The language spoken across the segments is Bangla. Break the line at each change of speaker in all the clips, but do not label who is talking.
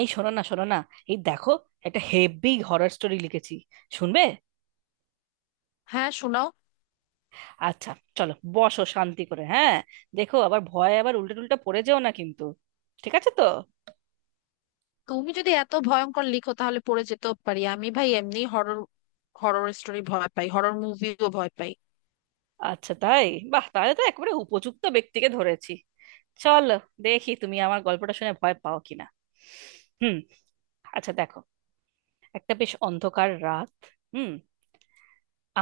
এই শোনো না, এই দেখো, একটা হেভি হরর স্টোরি লিখেছি। শুনবে?
হ্যাঁ, শোনাও।
আচ্ছা, চলো বসো শান্তি করে। হ্যাঁ দেখো, আবার ভয়ে আবার উল্টে টুল্টা পড়ে যেও না কিন্তু। ঠিক আছে তো?
তুমি যদি এত ভয়ঙ্কর লিখো, তাহলে পড়ে যেতেও পারি। আমি ভাই এমনি হরর, হরর স্টোরি ভয় পাই, হরর মুভিও ভয় পাই।
আচ্ছা তাই? বাহ, তাহলে তো একেবারে উপযুক্ত ব্যক্তিকে ধরেছি। চলো, দেখি তুমি আমার গল্পটা শুনে ভয় পাও কিনা। হুম। আচ্ছা দেখো, একটা বেশ অন্ধকার রাত। হুম।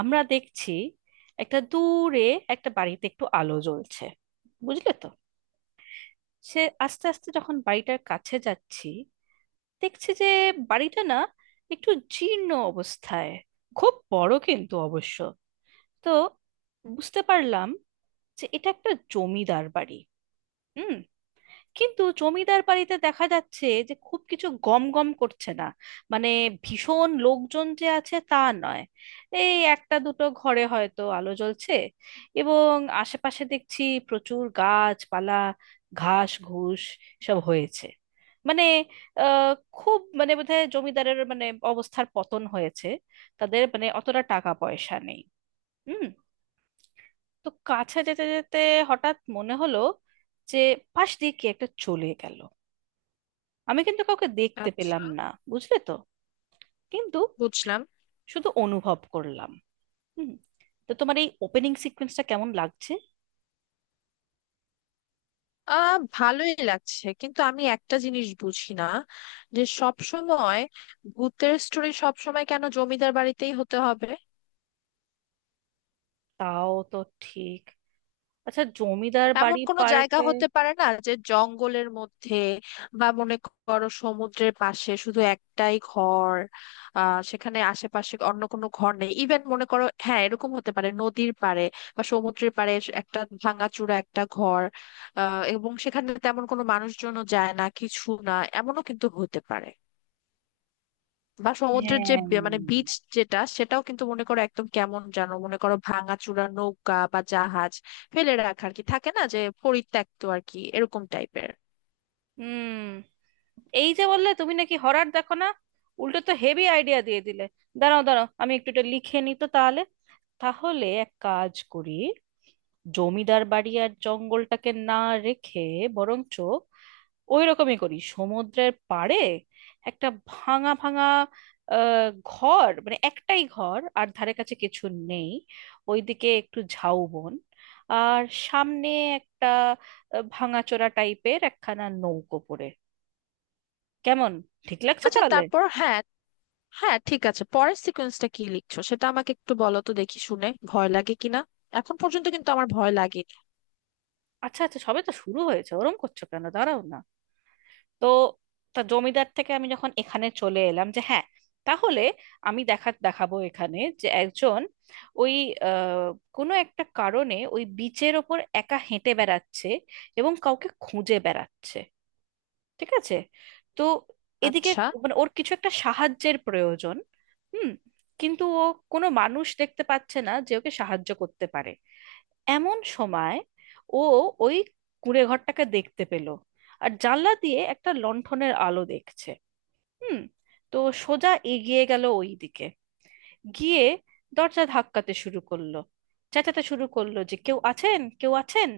আমরা দেখছি একটা দূরে, একটা বাড়িতে একটু আলো জ্বলছে। বুঝলে তো? সে আস্তে আস্তে যখন বাড়িটার কাছে যাচ্ছি, দেখছি যে বাড়িটা না একটু জীর্ণ অবস্থায়, খুব বড় কিন্তু অবশ্য। তো বুঝতে পারলাম যে এটা একটা জমিদার বাড়ি। হুম। কিন্তু জমিদার বাড়িতে দেখা যাচ্ছে যে খুব কিছু গম গম করছে না। মানে ভীষণ লোকজন যে আছে তা নয়। এই একটা দুটো ঘরে হয়তো আলো জ্বলছে। এবং আশেপাশে দেখছি প্রচুর গাছপালা, ঘাস ঘুষ সব হয়েছে। মানে আহ খুব মানে বোধহয় জমিদারের মানে অবস্থার পতন হয়েছে। তাদের মানে অতটা টাকা পয়সা নেই। হুম। তো কাছে যেতে যেতে হঠাৎ মনে হলো যে পাশ দিয়ে কি একটা চলে গেল। আমি কিন্তু কাউকে দেখতে পেলাম
আচ্ছা,
না, বুঝলে তো? কিন্তু
বুঝলাম।
শুধু অনুভব করলাম। হুম। তো তোমার এই ওপেনিং সিকোয়েন্সটা কেমন লাগছে?
ভালোই লাগছে, কিন্তু আমি একটা জিনিস বুঝি না, যে সব সময় ভূতের স্টোরি সব সময় কেন জমিদার বাড়িতেই হতে হবে?
তাও তো ঠিক। আচ্ছা, জমিদার
এমন
বাড়ি
কোনো জায়গা
পাল্টে।
হতে পারে না, যে জঙ্গলের মধ্যে, বা মনে করো সমুদ্রের পাশে শুধু একটাই ঘর? সেখানে আশেপাশে অন্য কোনো ঘর নেই। ইভেন মনে করো হ্যাঁ, এরকম হতে পারে, নদীর পাড়ে বা সমুদ্রের পাড়ে একটা ভাঙাচোরা একটা ঘর। এবং সেখানে তেমন কোনো মানুষজনও যায় না, কিছু না। এমনও কিন্তু হতে পারে, বা সমুদ্রের যে
হ্যাঁ।
মানে বিচ, যেটা, সেটাও কিন্তু মনে করো একদম কেমন যেন, মনে করো ভাঙাচোরা নৌকা বা জাহাজ ফেলে রাখা, আর কি, থাকে না যে পরিত্যক্ত, আর কি, এরকম টাইপের।
হুম। এই যে বললে তুমি নাকি হরর দেখো না, উল্টো তো হেভি আইডিয়া দিয়ে দিলে। দাঁড়াও দাঁড়াও আমি একটু এটা লিখে নিই তো তাহলে। তাহলে এক কাজ করি, জমিদার বাড়ি আর জঙ্গলটাকে না রেখে বরঞ্চ ওই রকমই করি সমুদ্রের পাড়ে একটা ভাঙা ভাঙা ঘর, মানে একটাই ঘর আর ধারে কাছে কিছু নেই। ওইদিকে একটু ঝাউবন, আর সামনে একটা ভাঙাচোরা টাইপের একখানা নৌকো পড়ে। কেমন, ঠিক লাগছে
আচ্ছা,
তাহলে?
তারপর? হ্যাঁ, হ্যাঁ, ঠিক আছে, পরের সিকোয়েন্সটা কি লিখছো সেটা আমাকে একটু বলো তো, দেখি শুনে ভয় লাগে কিনা। এখন পর্যন্ত কিন্তু আমার ভয় লাগে।
আচ্ছা আচ্ছা, সবে তো শুরু হয়েছে, ওরম করছো কেন, দাঁড়াও না। তো তা জমিদার থেকে আমি যখন এখানে চলে এলাম, যে হ্যাঁ তাহলে আমি দেখা দেখাবো এখানে যে একজন ওই আহ, কোনো একটা কারণে ওই বিচের ওপর একা হেঁটে বেড়াচ্ছে এবং কাউকে খুঁজে বেড়াচ্ছে। ঠিক আছে? তো এদিকে
আচ্ছা,
মানে ওর কিছু একটা সাহায্যের প্রয়োজন। হুম। কিন্তু ও কোনো মানুষ দেখতে পাচ্ছে না যে ওকে সাহায্য করতে পারে। এমন সময় ও ওই কুঁড়ে ঘরটাকে দেখতে পেল, আর জানলা দিয়ে একটা লণ্ঠনের আলো দেখছে। হুম। তো সোজা এগিয়ে গেল ওই দিকে, গিয়ে দরজা ধাক্কাতে শুরু করলো, চেঁচাতে শুরু করলো যে কেউ আছেন, কেউ আছেন।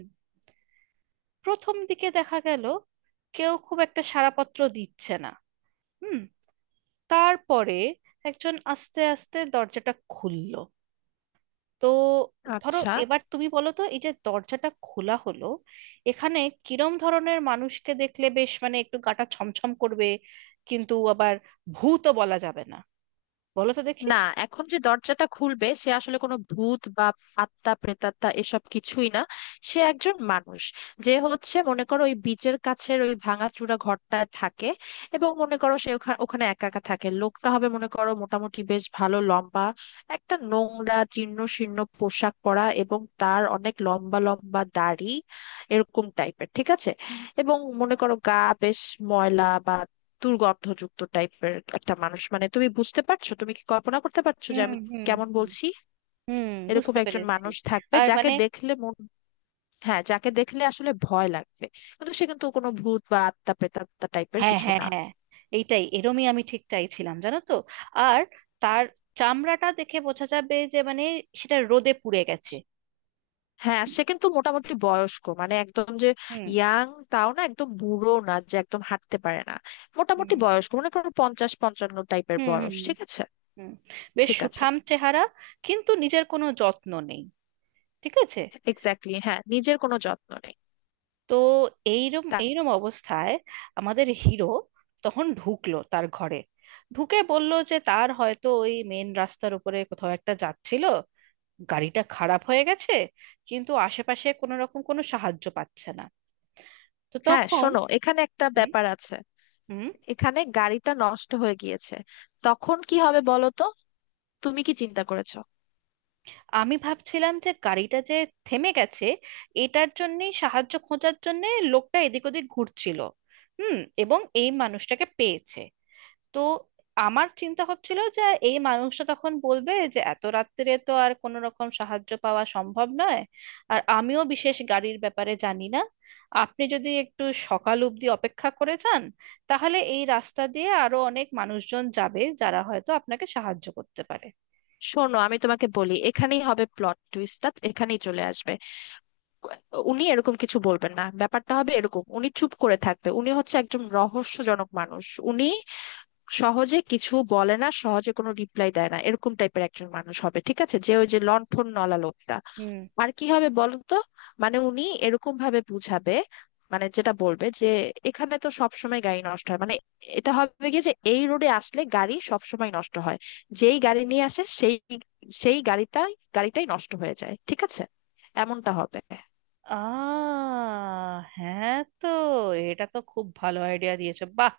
প্রথম দিকে দেখা গেল কেউ খুব একটা সাড়াপত্র দিচ্ছে না। হুম। তারপরে একজন আস্তে আস্তে দরজাটা খুলল। তো ধরো
আচ্ছা।
এবার তুমি বলো তো এই যে দরজাটা খোলা হলো, এখানে কিরম ধরনের মানুষকে দেখলে বেশ মানে একটু গাটা ছমছম করবে কিন্তু আবার ভূতও বলা যাবে না, বলো তো দেখি।
না, এখন যে দরজাটা খুলবে, সে আসলে কোনো ভূত বা আত্মা, প্রেতাত্মা এসব কিছুই না। সে একজন মানুষ, যে হচ্ছে মনে করো ওই বিচের কাছের ওই ভাঙাচুরা ঘরটায় থাকে। এবং মনে করো সে ওখানে, একা একা থাকে। লোকটা হবে মনে করো মোটামুটি বেশ ভালো লম্বা, একটা নোংরা জীর্ণ শীর্ণ পোশাক পরা, এবং তার অনেক লম্বা লম্বা দাড়ি, এরকম টাইপের, ঠিক আছে? এবং মনে করো গা বেশ ময়লা বা দুর্গন্ধযুক্ত টাইপের একটা মানুষ, মানে তুমি বুঝতে পারছো, তুমি কি কল্পনা করতে পারছো যে
হুম
আমি
হুম
কেমন
হুম
বলছি?
হুম,
এরকম
বুঝতে
একজন
পেরেছি।
মানুষ থাকবে,
আর
যাকে
মানে
দেখলে মন, হ্যাঁ, যাকে দেখলে আসলে ভয় লাগবে, কিন্তু সে কিন্তু কোনো ভূত বা আত্মা প্রেতাত্মা টাইপের
হ্যাঁ
কিছু
হ্যাঁ
না।
হ্যাঁ, এইটাই এরমই আমি ঠিক চাইছিলাম, জানো তো? আর তার চামড়াটা দেখে বোঝা যাবে যে মানে সেটা রোদে পুড়ে গেছে।
হ্যাঁ, সে কিন্তু মোটামুটি বয়স্ক, মানে একদম যে
হুম।
ইয়াং তাও না, একদম বুড়ো না যে একদম হাঁটতে পারে না, মোটামুটি
হুম।
বয়স্ক, মনে করো পঞ্চাশ পঞ্চান্ন টাইপের
হুম,
বয়স, ঠিক আছে।
হুম। বেশ
ঠিক আছে,
সুঠাম চেহারা, কিন্তু নিজের কোনো যত্ন নেই। ঠিক আছে?
এক্স্যাক্টলি, হ্যাঁ, নিজের কোনো যত্ন নেই।
তো এইরম
তা-
এইরম অবস্থায় আমাদের হিরো তখন ঢুকলো তার ঘরে, ঢুকে বলল যে তার হয়তো ওই মেন রাস্তার উপরে কোথাও একটা যাচ্ছিল, গাড়িটা খারাপ হয়ে গেছে, কিন্তু আশেপাশে কোনো রকম কোনো সাহায্য পাচ্ছে না। তো
হ্যাঁ
তখন
শোনো, এখানে একটা
হুম।
ব্যাপার আছে।
হুম,
এখানে গাড়িটা নষ্ট হয়ে গিয়েছে, তখন কি হবে বলো তো? তুমি কি চিন্তা করেছো?
আমি ভাবছিলাম যে গাড়িটা যে থেমে গেছে, এটার জন্যই সাহায্য খোঁজার জন্য লোকটা এদিক ওদিক ঘুরছিল। হুম। এবং এই মানুষটাকে পেয়েছে। তো আমার চিন্তা হচ্ছিল যে এই মানুষটা তখন বলবে যে এত রাত্রে তো আর কোনো রকম সাহায্য পাওয়া সম্ভব নয়, আর আমিও বিশেষ গাড়ির ব্যাপারে জানি না। আপনি যদি একটু সকাল অবধি অপেক্ষা করে যান, তাহলে এই রাস্তা দিয়ে আরো অনেক মানুষজন যাবে, যারা হয়তো আপনাকে সাহায্য করতে পারে।
শোনো, আমি তোমাকে বলি, এখানেই হবে প্লট টুইস্টটা, এখানেই চলে আসবে। উনি এরকম কিছু বলবেন না, ব্যাপারটা হবে এরকম, উনি চুপ করে থাকবে। উনি হচ্ছে একজন রহস্যজনক মানুষ, উনি সহজে কিছু বলে না, সহজে কোনো রিপ্লাই দেয় না, এরকম টাইপের একজন মানুষ হবে, ঠিক আছে, যে ওই যে লণ্ঠন নলা লোকটা।
হুম।
আর কি হবে বলো তো? মানে উনি এরকম ভাবে বুঝাবে, মানে যেটা বলবে যে এখানে তো সব সময় গাড়ি নষ্ট হয়, মানে এটা হবে কি যে এই রোডে আসলে গাড়ি সব সময় নষ্ট হয়, যেই গাড়ি নিয়ে আসে, সেই সেই গাড়িটাই গাড়িটাই নষ্ট হয়ে যায়, ঠিক আছে? এমনটা হবে।
আহ হ্যাঁ, তো এটা তো খুব ভালো আইডিয়া দিয়েছো, বাহ।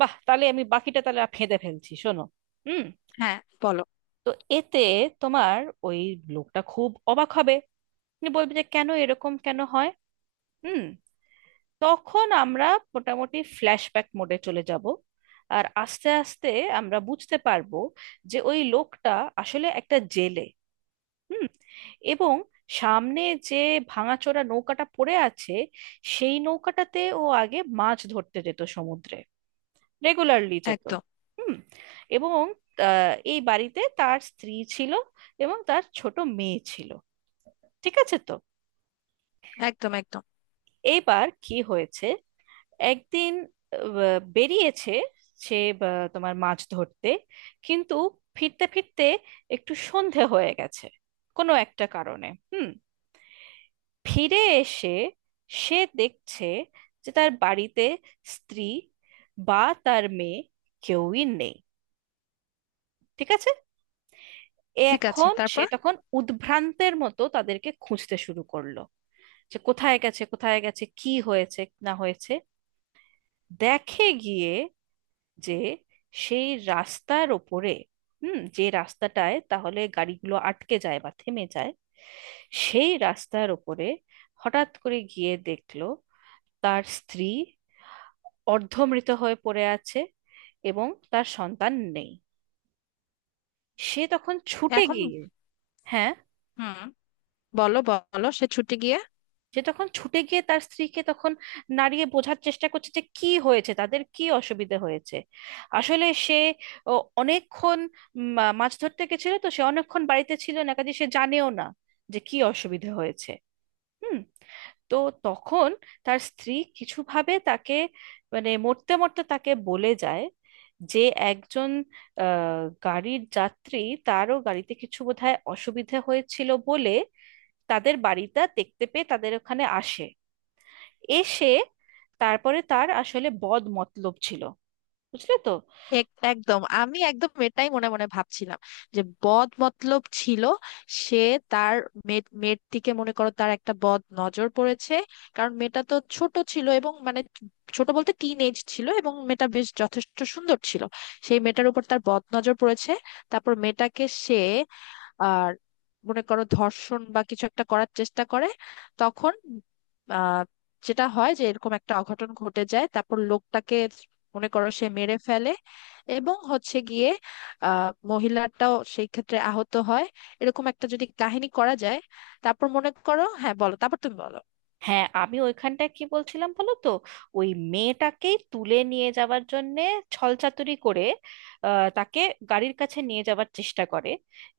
বাহ, তাহলে আমি বাকিটা তাহলে আর ফেঁদে ফেলছি, শোনো। হুম।
হ্যাঁ, বলো।
তো এতে তোমার ওই লোকটা খুব অবাক হবে। উনি বলবে যে কেন এরকম, কেন হয়। হুম। তখন আমরা মোটামুটি ফ্ল্যাশব্যাক মোডে চলে যাব। আর আস্তে আস্তে আমরা বুঝতে পারবো যে ওই লোকটা আসলে একটা জেলে। হুম। এবং সামনে যে ভাঙাচোরা নৌকাটা পড়ে আছে, সেই নৌকাটাতে ও আগে মাছ ধরতে যেত সমুদ্রে, রেগুলারলি যেত।
একদম,
হুম। এবং এই বাড়িতে তার স্ত্রী ছিল এবং তার ছোট মেয়ে ছিল। ঠিক আছে তো?
একদম, একদম।
এইবার কি হয়েছে, একদিন বেরিয়েছে সে তোমার মাছ ধরতে। কিন্তু ফিরতে ফিরতে একটু সন্ধে হয়ে গেছে কোনো একটা কারণে। হুম। ফিরে এসে সে দেখছে যে তার বাড়িতে স্ত্রী বা তার মেয়ে কেউই নেই। ঠিক আছে?
ঠিক আছে,
এখন সে
তারপর?
তখন উদ্ভ্রান্তের মতো তাদেরকে খুঁজতে শুরু করলো যে কোথায় গেছে, কোথায় গেছে, কি হয়েছে না হয়েছে। দেখে গিয়ে যে সেই রাস্তার ওপরে, হুম, যে রাস্তাটায় তাহলে গাড়িগুলো আটকে যায় বা থেমে যায়, সেই রাস্তার ওপরে হঠাৎ করে গিয়ে দেখলো তার স্ত্রী অর্ধমৃত হয়ে পড়ে আছে, এবং তার সন্তান নেই। সে তখন ছুটে
এখন,
গিয়ে, হ্যাঁ,
হুম, বলো বলো, সে ছুটে গিয়ে।
সে তখন ছুটে গিয়ে তার স্ত্রীকে তখন নাড়িয়ে বোঝার চেষ্টা করছে যে কি হয়েছে, তাদের কি অসুবিধা হয়েছে। আসলে সে ও, অনেকক্ষণ মাছ ধরতে গেছিল তো, সে অনেকক্ষণ বাড়িতে ছিল না কাজে, সে জানেও না যে কি অসুবিধা হয়েছে। হুম। তো তখন তার স্ত্রী কিছুভাবে তাকে, মানে মরতে মরতে তাকে বলে যায় যে একজন আহ, গাড়ির যাত্রী, তারও গাড়িতে কিছু বোধহয় অসুবিধে হয়েছিল বলে তাদের বাড়িটা দেখতে পেয়ে তাদের ওখানে আসে। এসে তারপরে তার আসলে বদ মতলব ছিল, বুঝলে তো?
একদম, আমি একদম এটাই মনে মনে ভাবছিলাম, যে বদ মতলব ছিল। সে তার মেয়ের দিকে, মনে করো তার একটা বদ নজর পড়েছে, কারণ মেয়েটা তো ছোট ছিল, এবং মানে ছোট বলতে টিন এজ ছিল, এবং মেয়েটা বেশ যথেষ্ট সুন্দর ছিল, সেই মেয়েটার উপর তার বদ নজর পড়েছে। তারপর মেয়েটাকে সে, আর মনে করো ধর্ষণ বা কিছু একটা করার চেষ্টা করে। তখন আহ যেটা হয়, যে এরকম একটা অঘটন ঘটে যায়, তারপর লোকটাকে মনে করো সে মেরে ফেলে, এবং হচ্ছে গিয়ে মহিলাটাও সেই ক্ষেত্রে আহত হয়। এরকম একটা যদি কাহিনী করা যায়, তারপর মনে করো, হ্যাঁ বলো, তারপর তুমি বলো।
হ্যাঁ আমি ওইখানটায় কি বলছিলাম বলো তো, ওই মেয়েটাকেই তুলে নিয়ে যাওয়ার জন্যে ছলচাতুরি করে তাকে গাড়ির কাছে নিয়ে যাওয়ার চেষ্টা করে।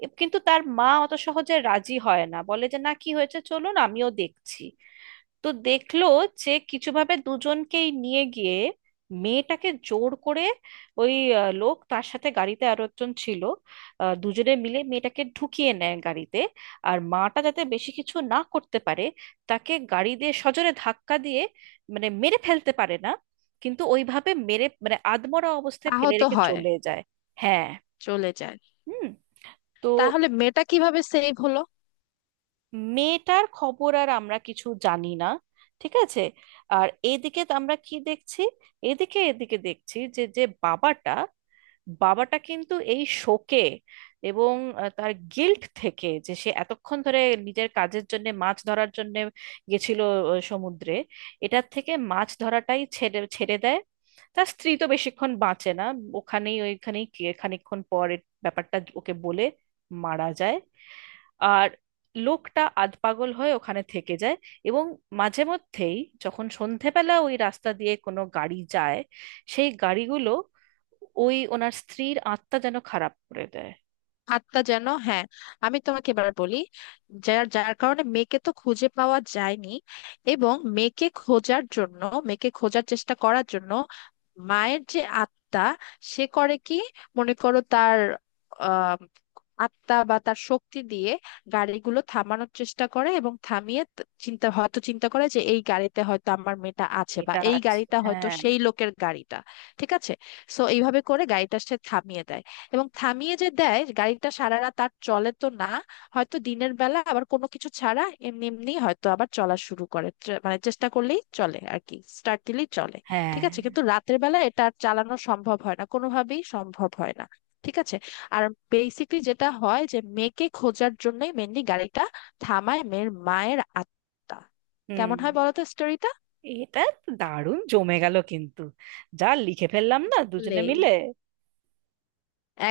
কিন্তু তার মা অত সহজে রাজি হয় না, বলে যে না কি হয়েছে চলুন আমিও দেখছি। তো দেখলো যে কিছুভাবে দুজনকেই নিয়ে গিয়ে মেয়েটাকে জোর করে ওই লোক তার সাথে গাড়িতে আরো একজন ছিল, দুজনে মিলে মেয়েটাকে ঢুকিয়ে নেয় গাড়িতে। আর মাটা যাতে বেশি কিছু না করতে পারে, তাকে গাড়ি দিয়ে সজোরে ধাক্কা দিয়ে, মানে মেরে ফেলতে পারে না, কিন্তু ওইভাবে মেরে মানে আধমরা অবস্থায় ফেলে
আহত
রেখে
হয়,
চলে যায়। হ্যাঁ।
চলে যায়।
হুম। তো
তাহলে মেয়েটা কিভাবে সেভ হলো?
মেয়েটার খবর আর আমরা কিছু জানি না। ঠিক আছে? আর এদিকে তো আমরা কি দেখছি, এদিকে এদিকে দেখছি যে যে বাবাটা, বাবাটা কিন্তু এই শোকে এবং তার গিল্ট থেকে যে সে এতক্ষণ ধরে নিজের কাজের জন্য মাছ ধরার জন্য গেছিল সমুদ্রে, এটার থেকে মাছ ধরাটাই ছেড়ে ছেড়ে দেয়। তার স্ত্রী তো বেশিক্ষণ বাঁচে না, ওখানেই ওইখানেই খানিকক্ষণ পর ব্যাপারটা ওকে বলে মারা যায়। আর লোকটা আধপাগল হয়ে ওখানে থেকে যায়, এবং মাঝে মধ্যেই যখন সন্ধেবেলা ওই রাস্তা দিয়ে কোনো গাড়ি যায়, সেই গাড়িগুলো ওই ওনার স্ত্রীর আত্মা যেন খারাপ করে দেয়।
আত্মা যেন, হ্যাঁ। আমি তোমাকে এবার বলি, যার যার কারণে মেয়েকে তো খুঁজে পাওয়া যায়নি, এবং মেয়েকে খোঁজার জন্য, মেয়েকে খোঁজার চেষ্টা করার জন্য মায়ের যে আত্মা, সে করে কি, মনে করো তার আহ আত্মা বা তার শক্তি দিয়ে গাড়িগুলো থামানোর চেষ্টা করে, এবং থামিয়ে চিন্তা, হয়তো চিন্তা করে, যে এই গাড়িতে হয়তো আমার মেয়েটা আছে, বা
এটা
এই
আছে।
গাড়িটা হয়তো
হ্যাঁ।
সেই লোকের গাড়িটা। ঠিক আছে, সো এইভাবে করে গাড়িটা সে থামিয়ে দেয়, এবং থামিয়ে যে দেয়, গাড়িটা সারা রাত আর চলে তো না। হয়তো দিনের বেলা আবার কোনো কিছু ছাড়া এমনি এমনি হয়তো আবার চলা শুরু করে, মানে চেষ্টা করলেই চলে আর কি, স্টার্ট দিলেই চলে। ঠিক
হ্যাঁ।
আছে, কিন্তু রাতের বেলা এটা আর চালানো সম্ভব হয় না, কোনোভাবেই সম্ভব হয় না, ঠিক আছে। আর বেসিকলি যেটা হয়, যে মেয়েকে খোঁজার জন্যই মেনলি গাড়িটা থামায় মেয়ের, মায়ের আত্মা। কেমন
হুম।
হয় বলো তো স্টোরিটা?
এটা তো দারুণ জমে গেল কিন্তু, যা লিখে ফেললাম না
আসলে
দুজনে মিলে।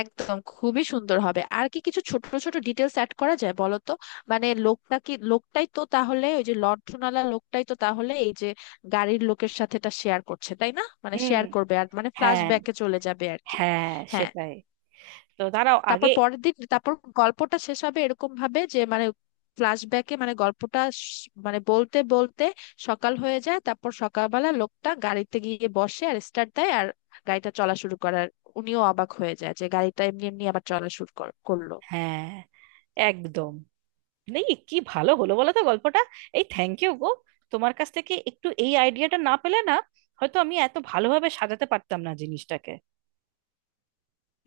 একদম খুবই সুন্দর হবে আর কি। কিছু ছোট ছোট ডিটেলস অ্যাড করা যায় বলো তো। মানে লোকটা কি, লোকটাই তো তাহলে, ওই যে লণ্ঠনওয়ালা লোকটাই তো তাহলে এই যে গাড়ির লোকের সাথে এটা শেয়ার করছে, তাই না, মানে
হুম।
শেয়ার করবে, আর মানে ফ্ল্যাশ
হ্যাঁ।
ব্যাকে চলে যাবে আর কি।
হ্যাঁ।
হ্যাঁ,
সেটাই। তো দাঁড়াও
তারপর
আগে।
পরের দিন, তারপর গল্পটা শেষ হবে এরকম ভাবে যে, মানে ফ্ল্যাশব্যাকে মানে গল্পটা মানে বলতে বলতে সকাল হয়ে যায়, তারপর সকালবেলা লোকটা গাড়িতে গিয়ে বসে আর স্টার্ট দেয়, আর গাড়িটা চলা শুরু করার, উনিও অবাক হয়ে যায় যে গাড়িটা এমনি এমনি আবার চলা শুরু করলো।
হ্যাঁ। একদম। নেই কি ভালো হলো বলো তো গল্পটা। এই থ্যাংক ইউ গো, তোমার কাছ থেকে একটু এই আইডিয়াটা না পেলে না, হয়তো আমি এত ভালোভাবে সাজাতে পারতাম না জিনিসটাকে।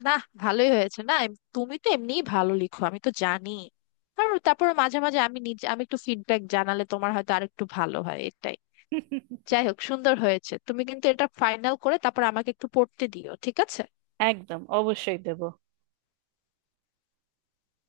না, ভালোই হয়েছে। না তুমি তো এমনিই ভালো লিখো, আমি তো জানি। আর তারপর মাঝে মাঝে আমি নিজে, আমি একটু ফিডব্যাক জানালে তোমার হয়তো আরেকটু ভালো হয়, এটাই। যাই হোক, সুন্দর হয়েছে। তুমি কিন্তু এটা ফাইনাল করে তারপর আমাকে একটু পড়তে দিও, ঠিক আছে।
একদম, অবশ্যই দেবো।